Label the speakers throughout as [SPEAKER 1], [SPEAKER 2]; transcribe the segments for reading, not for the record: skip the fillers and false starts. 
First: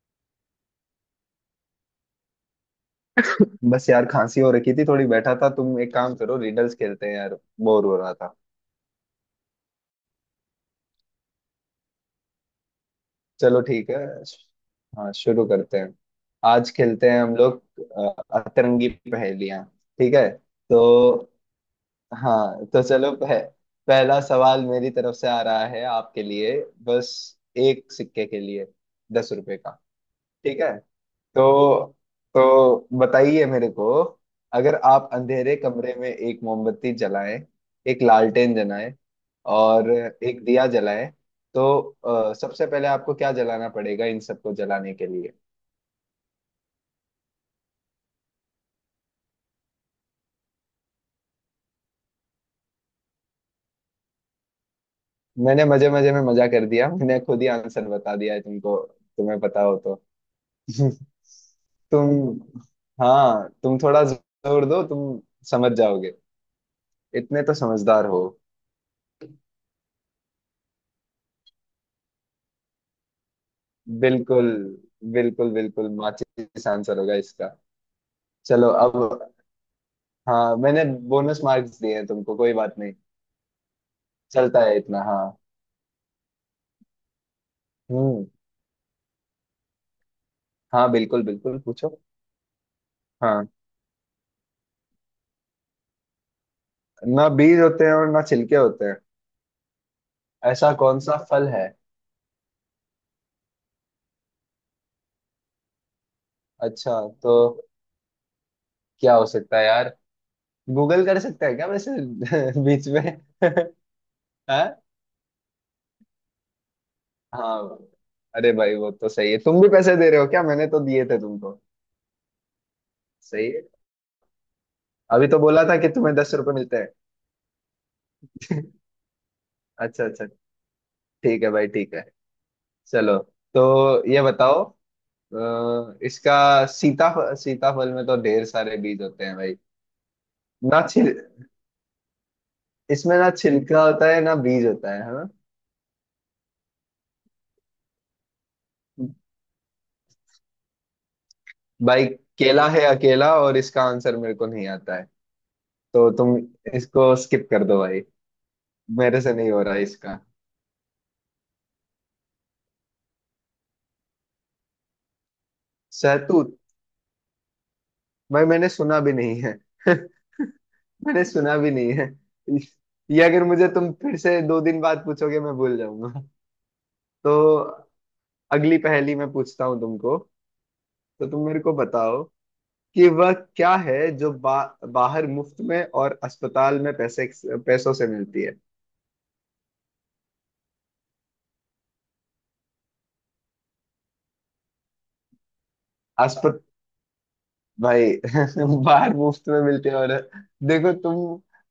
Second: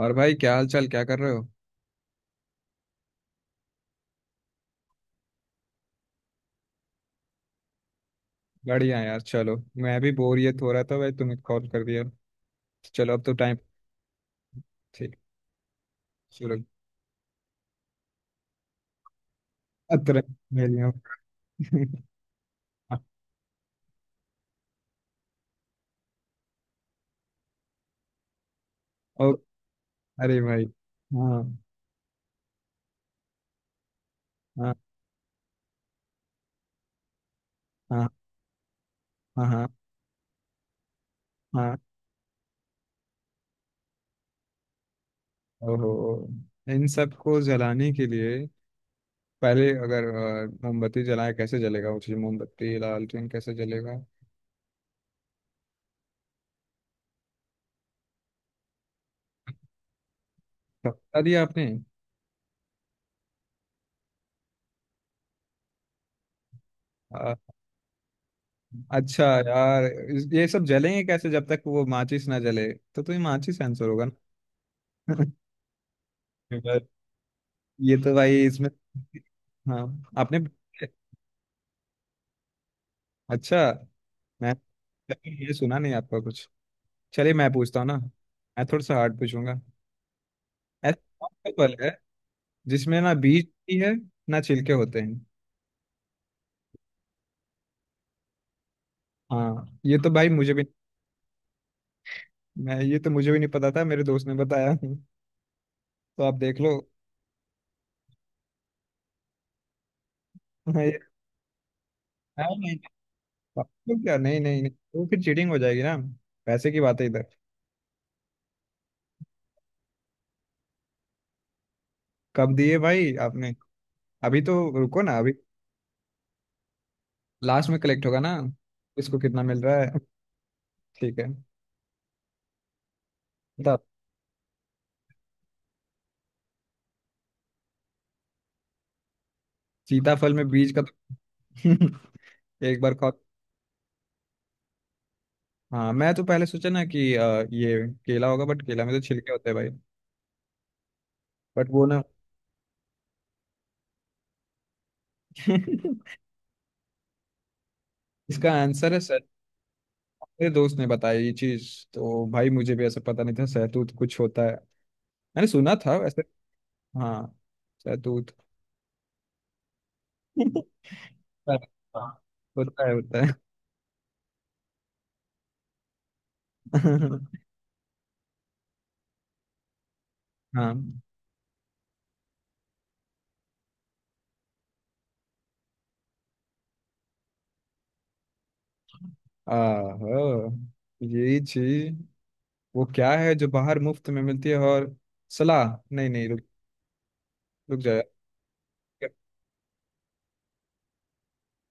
[SPEAKER 1] और भाई, क्या हाल चाल? क्या कर रहे हो?
[SPEAKER 2] बस यार, खांसी हो रखी थी थोड़ी, बैठा था। तुम एक काम करो, रिडल्स खेलते हैं यार। बोर हो रहा था।
[SPEAKER 1] बढ़िया यार, चलो। मैं भी बोरियत हो रहा था भाई, तुम्हें कॉल कर दिया। चलो, अब तो टाइम।
[SPEAKER 2] चलो ठीक है। हाँ,
[SPEAKER 1] ठीक।
[SPEAKER 2] शुरू करते हैं।
[SPEAKER 1] शुरू।
[SPEAKER 2] आज खेलते हैं हम लोग अतरंगी पहेलियां। ठीक
[SPEAKER 1] अतरे
[SPEAKER 2] है।
[SPEAKER 1] मेलियो।
[SPEAKER 2] तो। हाँ तो चलो, पहला सवाल मेरी तरफ से आ रहा है आपके लिए। बस। एक सिक्के के लिए
[SPEAKER 1] ओ,
[SPEAKER 2] 10 रुपए का।
[SPEAKER 1] अरे
[SPEAKER 2] ठीक
[SPEAKER 1] भाई।
[SPEAKER 2] है।
[SPEAKER 1] हाँ।
[SPEAKER 2] तो, बताइए मेरे को।
[SPEAKER 1] हाँ।
[SPEAKER 2] अगर आप अंधेरे कमरे में एक मोमबत्ती जलाएं, एक
[SPEAKER 1] हाँ
[SPEAKER 2] लालटेन जलाएं,
[SPEAKER 1] हाँ। हाँ।
[SPEAKER 2] और एक दिया जलाएं,
[SPEAKER 1] हाँ,
[SPEAKER 2] तो सबसे पहले आपको क्या जलाना पड़ेगा इन सबको जलाने के लिए?
[SPEAKER 1] ओहो, इन सब को जलाने के लिए पहले अगर मोमबत्ती जलाए, कैसे जलेगा वो चीज? मोमबत्ती, लालटेन कैसे जलेगा?
[SPEAKER 2] मैंने मजे मजे में मजा कर दिया, मैंने खुद ही आंसर बता दिया है तुमको। तुम्हें पता हो तो।
[SPEAKER 1] तो बता दिया आपने।
[SPEAKER 2] तुम। हाँ तुम थोड़ा जोर दो, तुम समझ जाओगे।
[SPEAKER 1] अ।
[SPEAKER 2] इतने तो समझदार हो।
[SPEAKER 1] अच्छा यार, ये सब जलेंगे कैसे जब तक वो माचिस ना जले? तो तुम्हें माचिस आंसर होगा
[SPEAKER 2] बिल्कुल
[SPEAKER 1] ना।
[SPEAKER 2] बिल्कुल बिल्कुल, माचिस
[SPEAKER 1] पर
[SPEAKER 2] आंसर होगा इसका।
[SPEAKER 1] ये तो भाई इसमें।
[SPEAKER 2] चलो अब।
[SPEAKER 1] हाँ आपने।
[SPEAKER 2] हाँ मैंने बोनस मार्क्स दिए हैं तुमको, कोई बात नहीं।
[SPEAKER 1] अच्छा। मैं
[SPEAKER 2] चलता है इतना, हाँ।
[SPEAKER 1] ये सुना नहीं आपका कुछ। चलिए मैं पूछता हूँ ना।
[SPEAKER 2] हम्म।
[SPEAKER 1] मैं थोड़ा सा हार्ड पूछूंगा।
[SPEAKER 2] हाँ,
[SPEAKER 1] ऐसा
[SPEAKER 2] बिल्कुल
[SPEAKER 1] कौन सा
[SPEAKER 2] बिल्कुल
[SPEAKER 1] फल है
[SPEAKER 2] पूछो।
[SPEAKER 1] जिसमें ना बीज
[SPEAKER 2] हाँ,
[SPEAKER 1] होती है, ना छिलके होते हैं?
[SPEAKER 2] ना बीज होते हैं और ना छिलके होते हैं।
[SPEAKER 1] हाँ, ये तो भाई मुझे भी।
[SPEAKER 2] ऐसा कौन सा फल है?
[SPEAKER 1] मैं, ये तो मुझे भी नहीं पता था, मेरे दोस्त ने बताया। तो आप देख लो।
[SPEAKER 2] अच्छा। तो। क्या हो सकता है यार?
[SPEAKER 1] हाँ, ये-
[SPEAKER 2] गूगल कर सकते हैं क्या वैसे?
[SPEAKER 1] नहीं नहीं।
[SPEAKER 2] बीच में।
[SPEAKER 1] नहीं, क्या? नहीं नहीं
[SPEAKER 2] हाँ।
[SPEAKER 1] नहीं, तो फिर चीटिंग हो जाएगी ना। पैसे की बात है इधर।
[SPEAKER 2] हाँ। अरे भाई, वो तो सही है, तुम भी पैसे दे रहे हो क्या? मैंने तो दिए थे तुमको।
[SPEAKER 1] कब दिए भाई
[SPEAKER 2] सही
[SPEAKER 1] आपने?
[SPEAKER 2] है।
[SPEAKER 1] अभी तो रुको ना
[SPEAKER 2] अभी
[SPEAKER 1] अभी।
[SPEAKER 2] तो बोला था कि तुम्हें 10 रुपए मिलते हैं।
[SPEAKER 1] लास्ट में कलेक्ट होगा ना। इसको कितना मिल रहा है?
[SPEAKER 2] अच्छा अच्छा।
[SPEAKER 1] ठीक है।
[SPEAKER 2] ठीक है भाई, ठीक है। चलो।
[SPEAKER 1] सीता।
[SPEAKER 2] तो ये बताओ। इसका। सीताफल में तो ढेर सारे बीज होते हैं भाई।
[SPEAKER 1] सीताफल में बीज
[SPEAKER 2] ना
[SPEAKER 1] का?
[SPEAKER 2] छिल
[SPEAKER 1] तो एक बार खाओ।
[SPEAKER 2] इसमें ना छिलका होता है ना बीज होता है ना?
[SPEAKER 1] हाँ, मैं तो पहले सोचा ना कि ये केला होगा, बट केला में तो छिलके होते हैं भाई। बट वो ना।
[SPEAKER 2] भाई, केला है अकेला और इसका आंसर मेरे को नहीं आता है। तो तुम इसको स्किप कर दो भाई।
[SPEAKER 1] इसका आंसर है
[SPEAKER 2] मेरे
[SPEAKER 1] सर।
[SPEAKER 2] से नहीं हो रहा है इसका।
[SPEAKER 1] मेरे दोस्त ने बताया ये चीज। तो भाई मुझे भी ऐसा पता नहीं था, सहतूत कुछ होता है। मैंने सुना था वैसे।
[SPEAKER 2] शहतूत।
[SPEAKER 1] हाँ। सहतूत।
[SPEAKER 2] भाई, मैंने सुना भी नहीं है। मैंने सुना
[SPEAKER 1] हाँ,
[SPEAKER 2] भी नहीं है।
[SPEAKER 1] होता है,
[SPEAKER 2] ये
[SPEAKER 1] होता है।
[SPEAKER 2] अगर मुझे तुम फिर से 2 दिन बाद पूछोगे मैं भूल जाऊंगा। तो अगली पहेली मैं पूछता हूँ तुमको।
[SPEAKER 1] हाँ।
[SPEAKER 2] तो तुम मेरे को बताओ कि वह क्या है जो बाहर मुफ्त में और अस्पताल में पैसे पैसों से मिलती है।
[SPEAKER 1] आहो, ये चीज। वो क्या है जो बाहर मुफ्त में मिलती है और? सलाह। नहीं नहीं, रुक,
[SPEAKER 2] अस्पत
[SPEAKER 1] रुक जाए।
[SPEAKER 2] भाई। बाहर मुफ्त में मिलती है और, देखो तुम,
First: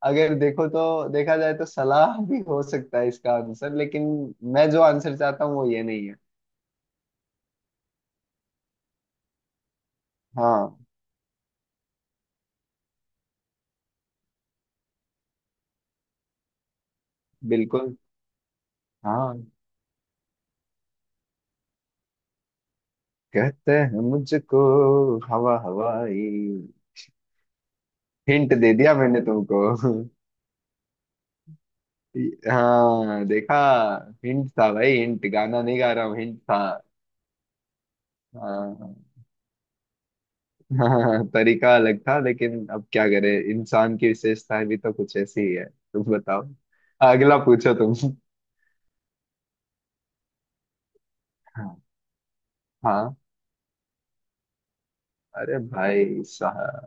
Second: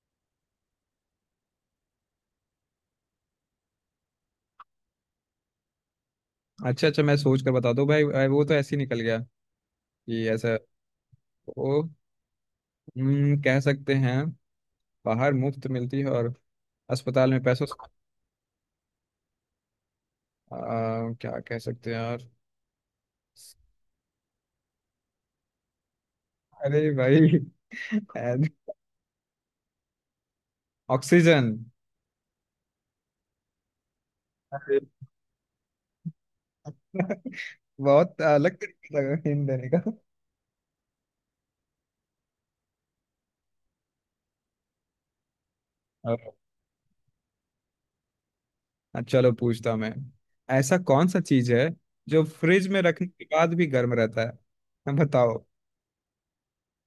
[SPEAKER 2] अगर देखो तो देखा जाए तो सलाह भी हो सकता है इसका आंसर, लेकिन मैं जो आंसर चाहता हूँ वो ये नहीं है।
[SPEAKER 1] अच्छा अच्छा, मैं सोच कर बता दूं भाई। वो तो ऐसे ही निकल गया कि ऐसा
[SPEAKER 2] हाँ,
[SPEAKER 1] वो। कह सकते हैं। बाहर मुफ्त मिलती है और अस्पताल में पैसों से।
[SPEAKER 2] बिल्कुल। हाँ।
[SPEAKER 1] आ, क्या कह सकते हैं यार?
[SPEAKER 2] कहते हैं मुझको, हवा हवाई।
[SPEAKER 1] अरे भाई।
[SPEAKER 2] हिंट
[SPEAKER 1] ऐड-
[SPEAKER 2] दे दिया मैंने तुमको।
[SPEAKER 1] ऑक्सीजन।
[SPEAKER 2] हाँ देखा। हिंट था
[SPEAKER 1] अरे,
[SPEAKER 2] भाई, हिंट गाना नहीं गा रहा हूँ, हिंट था।
[SPEAKER 1] बहुत अलग
[SPEAKER 2] हाँ।
[SPEAKER 1] तरीके लगा हिंट देने का।
[SPEAKER 2] हाँ, तरीका अलग था लेकिन अब क्या करे, इंसान की विशेषताएं भी तो कुछ ऐसी ही है। तुम
[SPEAKER 1] और।
[SPEAKER 2] बताओ, अगला पूछो तुम।
[SPEAKER 1] चलो पूछता हूं मैं। ऐसा कौन सा चीज है
[SPEAKER 2] हाँ।
[SPEAKER 1] जो फ्रिज में रखने
[SPEAKER 2] हाँ।
[SPEAKER 1] के बाद भी गर्म रहता है? बताओ।
[SPEAKER 2] अरे भाई साहब,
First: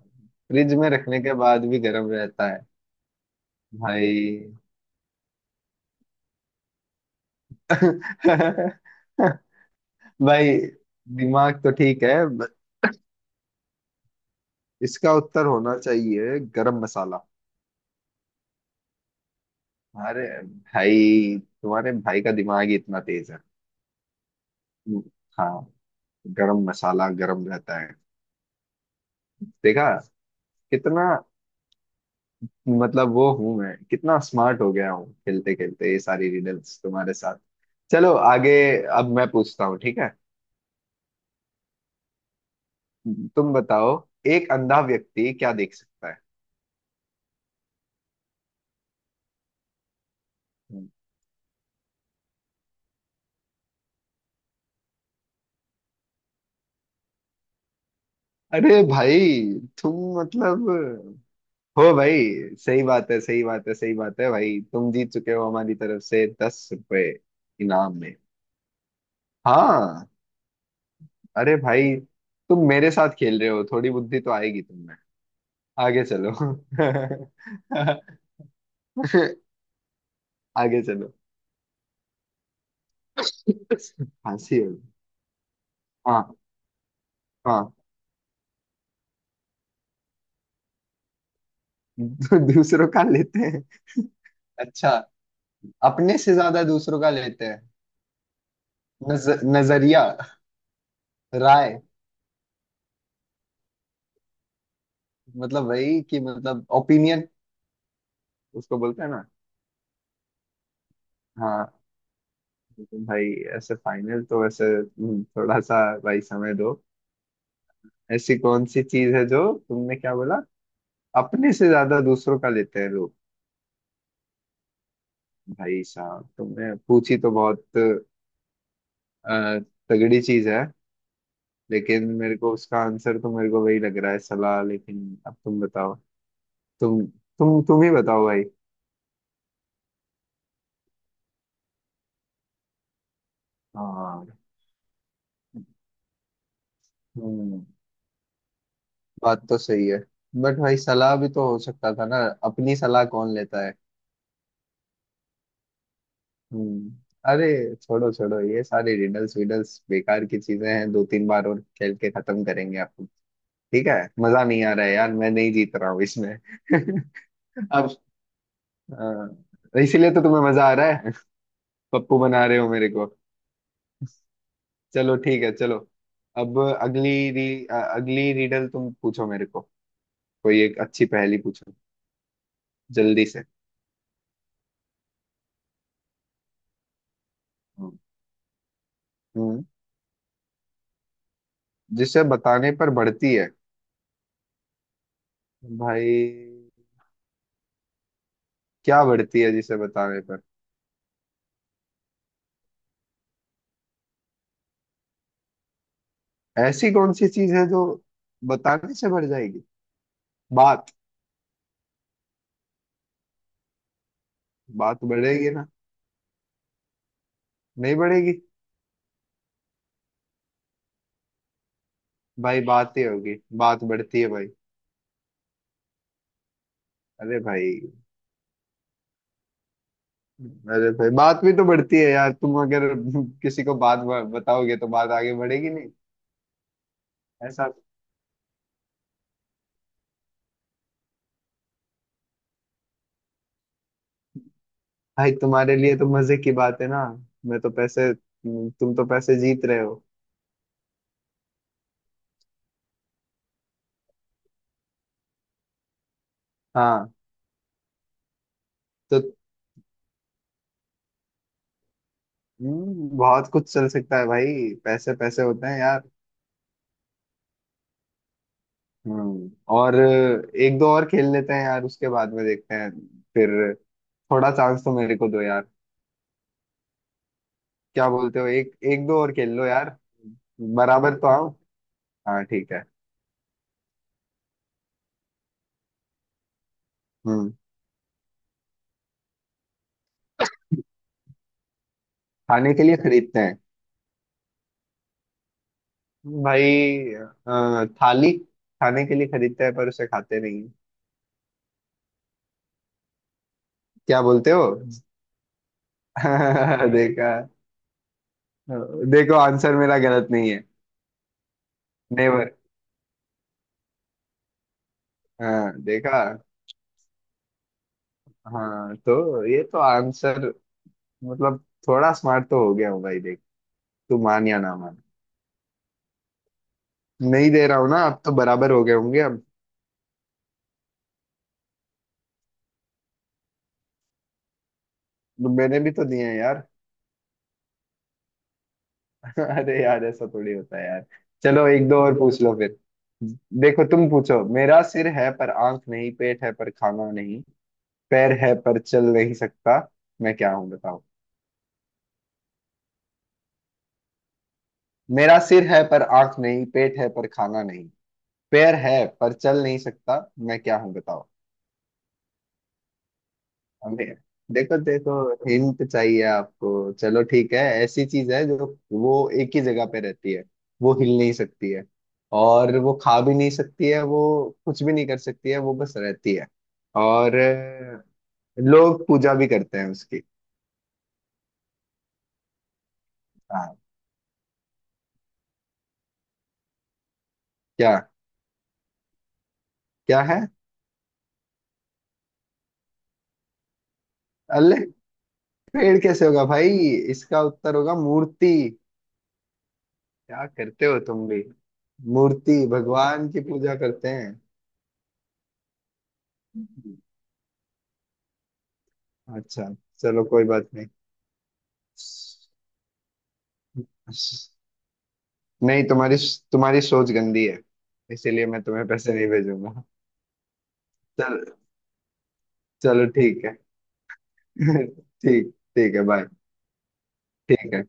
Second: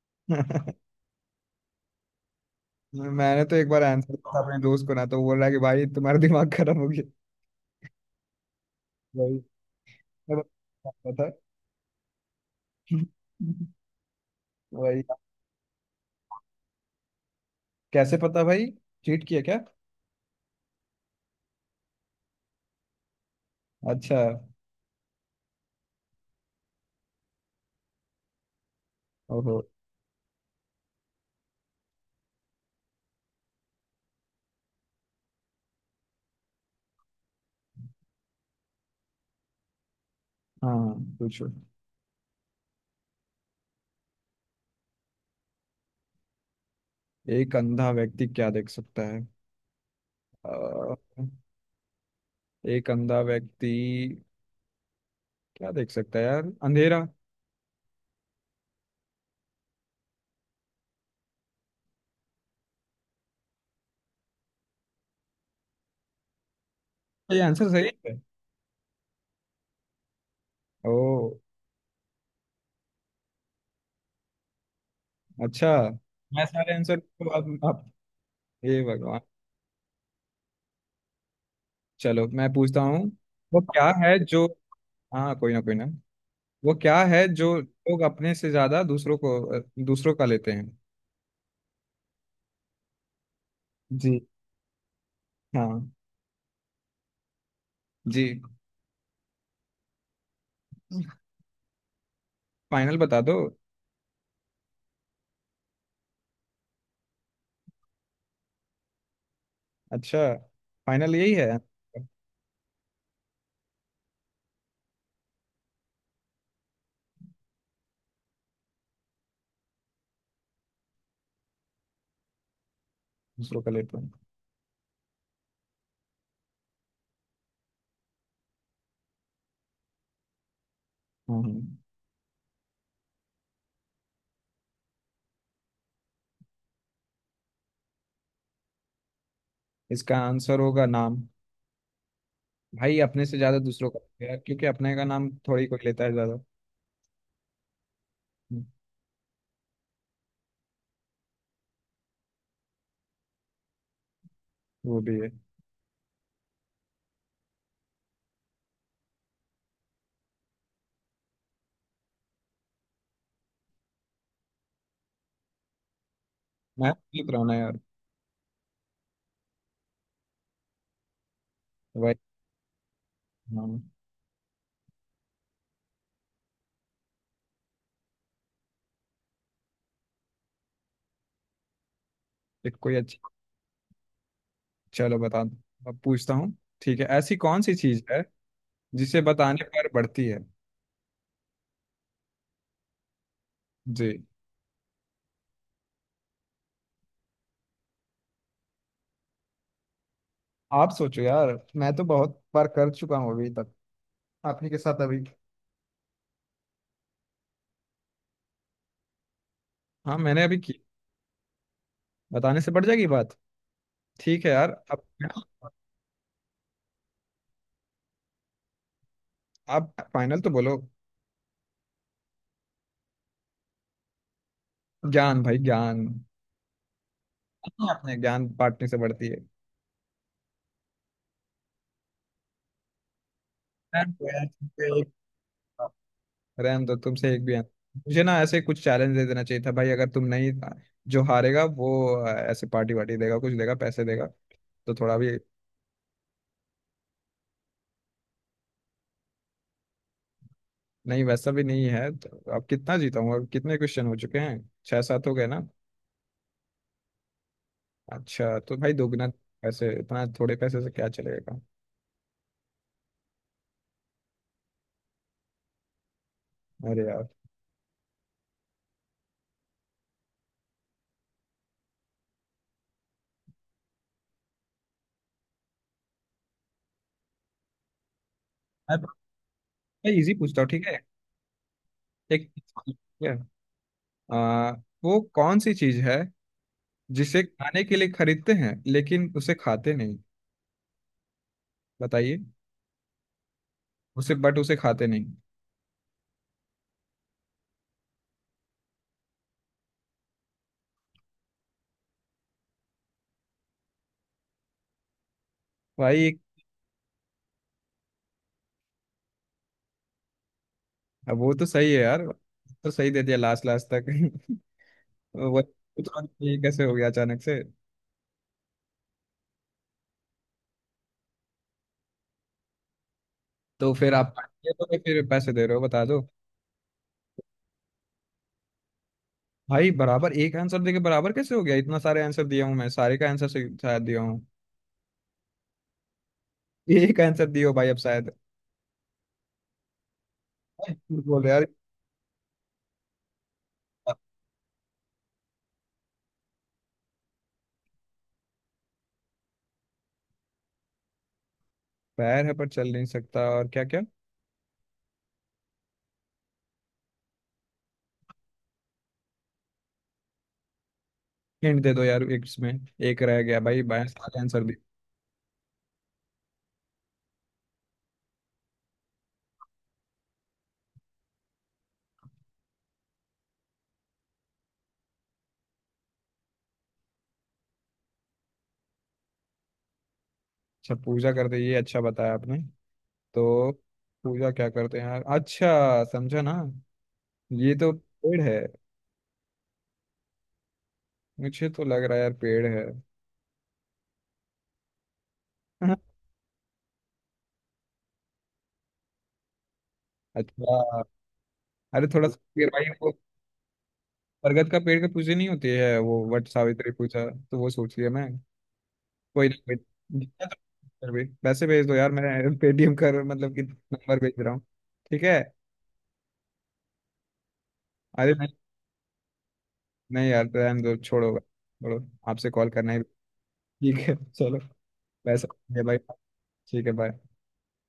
[SPEAKER 2] फ्रिज में रखने के बाद भी गर्म रहता है
[SPEAKER 1] मैंने तो एक बार
[SPEAKER 2] भाई।
[SPEAKER 1] आंसर दिया अपने दोस्त को ना, तो बोल रहा है कि भाई तुम्हारा दिमाग खराब हो गया। भाई।
[SPEAKER 2] भाई,
[SPEAKER 1] मैं बता था।
[SPEAKER 2] दिमाग तो ठीक है but
[SPEAKER 1] भाई।
[SPEAKER 2] इसका उत्तर होना चाहिए गरम मसाला।
[SPEAKER 1] कैसे पता भाई? चीट किया क्या?
[SPEAKER 2] अरे भाई, तुम्हारे भाई का दिमाग ही इतना तेज है।
[SPEAKER 1] अच्छा।
[SPEAKER 2] हाँ। गरम मसाला गरम रहता है।
[SPEAKER 1] ओहो।
[SPEAKER 2] देखा। कितना, मतलब वो हूं मैं, कितना स्मार्ट हो गया हूँ खेलते खेलते ये सारी रिडल्स तुम्हारे साथ। चलो आगे। अब मैं पूछता हूँ, ठीक है?
[SPEAKER 1] हाँ, पूछो।
[SPEAKER 2] तुम बताओ, एक अंधा व्यक्ति क्या देख सकता है?
[SPEAKER 1] एक अंधा व्यक्ति क्या देख सकता है?
[SPEAKER 2] हम्म।
[SPEAKER 1] अ, एक अंधा व्यक्ति क्या देख सकता है यार? अंधेरा।
[SPEAKER 2] अरे भाई, तुम मतलब हो भाई। सही बात है सही बात है सही बात है भाई, तुम जीत चुके हो, हमारी तरफ से 10 रुपए
[SPEAKER 1] ये आंसर सही
[SPEAKER 2] इनाम
[SPEAKER 1] है?
[SPEAKER 2] में। हाँ।
[SPEAKER 1] ओ।
[SPEAKER 2] अरे भाई, तुम मेरे साथ खेल रहे हो, थोड़ी बुद्धि तो आएगी तुम।
[SPEAKER 1] अच्छा।
[SPEAKER 2] आगे चलो।
[SPEAKER 1] मैं सारे आंसर तो अब। हे भगवान।
[SPEAKER 2] आगे चलो।
[SPEAKER 1] चलो मैं पूछता हूँ। वो क्या है जो?
[SPEAKER 2] फांसी होगी।
[SPEAKER 1] हाँ, कोई ना, कोई ना।
[SPEAKER 2] हाँ।
[SPEAKER 1] वो क्या है जो
[SPEAKER 2] हाँ।
[SPEAKER 1] लोग अपने से ज्यादा दूसरों को, दूसरों का लेते हैं?
[SPEAKER 2] दूसरों का लेते हैं।
[SPEAKER 1] जी।
[SPEAKER 2] अच्छा।
[SPEAKER 1] हाँ।
[SPEAKER 2] अपने से ज्यादा दूसरों का लेते हैं।
[SPEAKER 1] जी।
[SPEAKER 2] नज, नजरिया, राय।
[SPEAKER 1] फाइनल बता दो।
[SPEAKER 2] मतलब वही कि मतलब, ओपिनियन उसको बोलते हैं ना?
[SPEAKER 1] अच्छा। फाइनल यही है।
[SPEAKER 2] हाँ। लेकिन भाई, ऐसे फाइनल तो वैसे, थोड़ा सा भाई समय दो। ऐसी कौन सी चीज है जो, तुमने क्या बोला? अपने से ज्यादा दूसरों का लेते हैं लोग।
[SPEAKER 1] दूसरों का लेते हैं।
[SPEAKER 2] भाई साहब, तुमने पूछी तो बहुत अ, तगड़ी चीज है।
[SPEAKER 1] हम्म। हम्म।
[SPEAKER 2] लेकिन मेरे को उसका आंसर तो मेरे को वही लग रहा है, सलाह, लेकिन अब तुम बताओ। तुम तुम ही बताओ भाई।
[SPEAKER 1] इसका आंसर होगा नाम। भाई, अपने से ज्यादा दूसरों का लेते
[SPEAKER 2] हाँ।
[SPEAKER 1] हैं यार, क्योंकि अपने का नाम थोड़ी कोई लेता है ज्यादा।
[SPEAKER 2] हम्म।
[SPEAKER 1] हम्म,
[SPEAKER 2] बात तो सही है। बट भाई, सलाह भी तो हो सकता था ना? अपनी सलाह कौन लेता है?
[SPEAKER 1] वो भी है।
[SPEAKER 2] हम्म। अरे, छोड़ो छोड़ो, ये सारे रिडल्स विडल्स बेकार की चीजें हैं, 2-3 बार और खेल के खत्म करेंगे आपको। ठीक है। मजा नहीं आ रहा है यार, मैं नहीं जीत रहा हूँ इसमें।
[SPEAKER 1] मैं लिख रहा हूँ ना यार।
[SPEAKER 2] अब, इसीलिए तो तुम्हें मजा आ रहा है।
[SPEAKER 1] वही।
[SPEAKER 2] पप्पू बना रहे हो मेरे को।
[SPEAKER 1] हाँ।
[SPEAKER 2] चलो ठीक है, चलो। अब अगली रीडल तुम पूछो मेरे को। कोई एक अच्छी पहेली पूछो,
[SPEAKER 1] एक कोई अच्छी।
[SPEAKER 2] जल्दी से।
[SPEAKER 1] चलो बता दो, अब पूछता हूँ। ठीक है, ऐसी कौन सी
[SPEAKER 2] हम्म।
[SPEAKER 1] चीज है जिसे
[SPEAKER 2] हम्म,
[SPEAKER 1] बताने पर बढ़ती है?
[SPEAKER 2] जिसे बताने पर बढ़ती है?
[SPEAKER 1] जी।
[SPEAKER 2] भाई, क्या बढ़ती है जिसे बताने पर?
[SPEAKER 1] आप सोचो यार, मैं तो बहुत बार कर चुका हूँ अभी तक, आप ही के साथ अभी।
[SPEAKER 2] ऐसी कौन सी चीज है जो बताने से बढ़ जाएगी?
[SPEAKER 1] हाँ, मैंने अभी की।
[SPEAKER 2] बात।
[SPEAKER 1] बताने से बढ़ जाएगी बात। ठीक है यार, अब
[SPEAKER 2] बात बढ़ेगी ना? नहीं बढ़ेगी।
[SPEAKER 1] आप फाइनल तो बोलो।
[SPEAKER 2] भाई, बात ही होगी, बात बढ़ती है भाई।
[SPEAKER 1] ज्ञान भाई, ज्ञान।
[SPEAKER 2] अरे भाई।
[SPEAKER 1] अपने ज्ञान बांटने से बढ़ती है।
[SPEAKER 2] अरे भाई, बात भी तो बढ़ती है यार, तुम अगर किसी को बात
[SPEAKER 1] रहन दो यार,
[SPEAKER 2] बताओगे तो
[SPEAKER 1] तुमसे
[SPEAKER 2] बात
[SPEAKER 1] एक-
[SPEAKER 2] आगे बढ़ेगी नहीं?
[SPEAKER 1] रहन दो, तुमसे एक भी
[SPEAKER 2] ऐसा।
[SPEAKER 1] answer। मुझे ना ऐसे कुछ चैलेंज दे देना चाहिए था भाई, अगर तुम नहीं। जो हारेगा वो ऐसे पार्टी वार्टी देगा, कुछ देगा, पैसे देगा, तो थोड़ा
[SPEAKER 2] भाई,
[SPEAKER 1] भी।
[SPEAKER 2] तुम्हारे लिए तो मजे की बात है ना? मैं तो पैसे, तुम तो पैसे जीत रहे हो।
[SPEAKER 1] नहीं, वैसा भी नहीं है तो। अब कितना जीता हूँ? अब कितने क्वेश्चन हो चुके हैं? छह सात हो गए ना?
[SPEAKER 2] हाँ।
[SPEAKER 1] अच्छा, तो भाई
[SPEAKER 2] तो,
[SPEAKER 1] दोगुना पैसे। इतना थोड़े पैसे से क्या चलेगा?
[SPEAKER 2] बहुत कुछ चल सकता है भाई, पैसे पैसे होते हैं यार।
[SPEAKER 1] अरे यार।
[SPEAKER 2] हम्म। और एक दो और खेल लेते हैं यार, उसके बाद में देखते हैं। फिर, थोड़ा चांस तो मेरे को दो यार। क्या बोलते हो, एक
[SPEAKER 1] मैं
[SPEAKER 2] एक दो और खेल लो यार।
[SPEAKER 1] मैं इजी पूछता हूँ, ठीक है?
[SPEAKER 2] बराबर तो आओ। हाँ
[SPEAKER 1] एक,
[SPEAKER 2] ठीक है।
[SPEAKER 1] ठीक है। आ, वो कौन सी चीज है जिसे
[SPEAKER 2] हम्म।
[SPEAKER 1] खाने के लिए खरीदते हैं लेकिन उसे खाते नहीं? बताइए।
[SPEAKER 2] खाने के लिए खरीदते हैं
[SPEAKER 1] उसे, बट उसे खाते नहीं।
[SPEAKER 2] भाई, थाली। खाने के लिए खरीदते हैं पर उसे खाते नहीं हैं। क्या बोलते हो?
[SPEAKER 1] भाई एक।
[SPEAKER 2] देखा। देखो, आंसर मेरा गलत नहीं है।
[SPEAKER 1] अब वो तो सही है यार।
[SPEAKER 2] नेवर।
[SPEAKER 1] तो सही दे दिया लास्ट लास्ट तक। वो
[SPEAKER 2] हाँ देखा।
[SPEAKER 1] तो, ये कैसे हो गया अचानक से?
[SPEAKER 2] हाँ तो ये तो आंसर, मतलब थोड़ा स्मार्ट तो हो गया हूँ भाई, देख।
[SPEAKER 1] तो फिर
[SPEAKER 2] तू
[SPEAKER 1] आप,
[SPEAKER 2] मान या
[SPEAKER 1] ये
[SPEAKER 2] ना
[SPEAKER 1] तो
[SPEAKER 2] मान।
[SPEAKER 1] फिर पैसे दे रहे हो, बता दो।
[SPEAKER 2] नहीं दे रहा हूँ ना, अब तो बराबर हो गए होंगे अब।
[SPEAKER 1] भाई, बराबर एक आंसर देके बराबर कैसे हो गया? इतना सारे आंसर दिया हूँ मैं, सारे का आंसर से शायद दिया हूँ।
[SPEAKER 2] तो मैंने भी तो दिए हैं यार।
[SPEAKER 1] यही का आंसर दियो भाई, अब शायद
[SPEAKER 2] अरे यार, ऐसा थोड़ी होता है यार।
[SPEAKER 1] झूठ बोल रहे यार।
[SPEAKER 2] चलो एक दो और पूछ लो फिर। देखो तुम पूछो, मेरा सिर है पर आंख नहीं, पेट है पर खाना नहीं, पैर है पर चल नहीं सकता, मैं क्या हूं बताओ।
[SPEAKER 1] पैर है पर चल नहीं सकता, और क्या क्या?
[SPEAKER 2] मेरा सिर है पर आंख नहीं, पेट है पर खाना, पैर है पर चल नहीं सकता, मैं क्या हूं बताओ।
[SPEAKER 1] हिंट दे दो यार एक इसमें। एक रह गया भाई, बाया
[SPEAKER 2] अबे,
[SPEAKER 1] सारे आंसर दे।
[SPEAKER 2] देखो देखो, हिंट चाहिए आपको? चलो ठीक है, ऐसी चीज है जो, वो एक ही जगह पे रहती है, वो हिल नहीं सकती है, और वो खा भी नहीं सकती है वो, कुछ भी नहीं कर सकती है, वो बस रहती है। और लोग पूजा भी करते हैं उसकी।
[SPEAKER 1] अच्छा, पूजा करते, ये अच्छा बताया आपने। तो
[SPEAKER 2] हाँ।
[SPEAKER 1] पूजा क्या करते हैं यार? अच्छा समझा ना, ये तो
[SPEAKER 2] क्या?
[SPEAKER 1] पेड़ है।
[SPEAKER 2] क्या है?
[SPEAKER 1] मुझे तो लग रहा है यार, पेड़ है।
[SPEAKER 2] अल्ले, पेड़ कैसे होगा भाई? इसका उत्तर होगा मूर्ति। क्या करते हो
[SPEAKER 1] अच्छा।
[SPEAKER 2] तुम भी।
[SPEAKER 1] अरे थोड़ा सा
[SPEAKER 2] मूर्ति
[SPEAKER 1] फिर भाई वो,
[SPEAKER 2] भगवान की पूजा करते
[SPEAKER 1] बरगद का पेड़ का पूजा नहीं होती है वो? वट सावित्री
[SPEAKER 2] हैं।
[SPEAKER 1] पूजा, तो वो सोच लिया मैं। कोई ना,
[SPEAKER 2] अच्छा।
[SPEAKER 1] कोई
[SPEAKER 2] चलो कोई
[SPEAKER 1] ना।
[SPEAKER 2] बात नहीं।
[SPEAKER 1] फिर भी पैसे भेज दो यार, मैं पेटीएम कर, मतलब कि नंबर भेज रहा हूँ, ठीक है?
[SPEAKER 2] नहीं, तुम्हारी तुम्हारी सोच गंदी है,
[SPEAKER 1] अरे
[SPEAKER 2] इसीलिए
[SPEAKER 1] नहीं,
[SPEAKER 2] मैं तुम्हें पैसे नहीं भेजूंगा।
[SPEAKER 1] नहीं यार, रहने दो,
[SPEAKER 2] चल।
[SPEAKER 1] छोड़ो छोड़ो। आपसे कॉल करना ही।
[SPEAKER 2] चलो ठीक है।
[SPEAKER 1] ठीक है, चलो। पैसा।
[SPEAKER 2] ठीक।
[SPEAKER 1] ये
[SPEAKER 2] ठीक
[SPEAKER 1] भाई,
[SPEAKER 2] है बाय।
[SPEAKER 1] ठीक है, बाय।
[SPEAKER 2] ठीक है।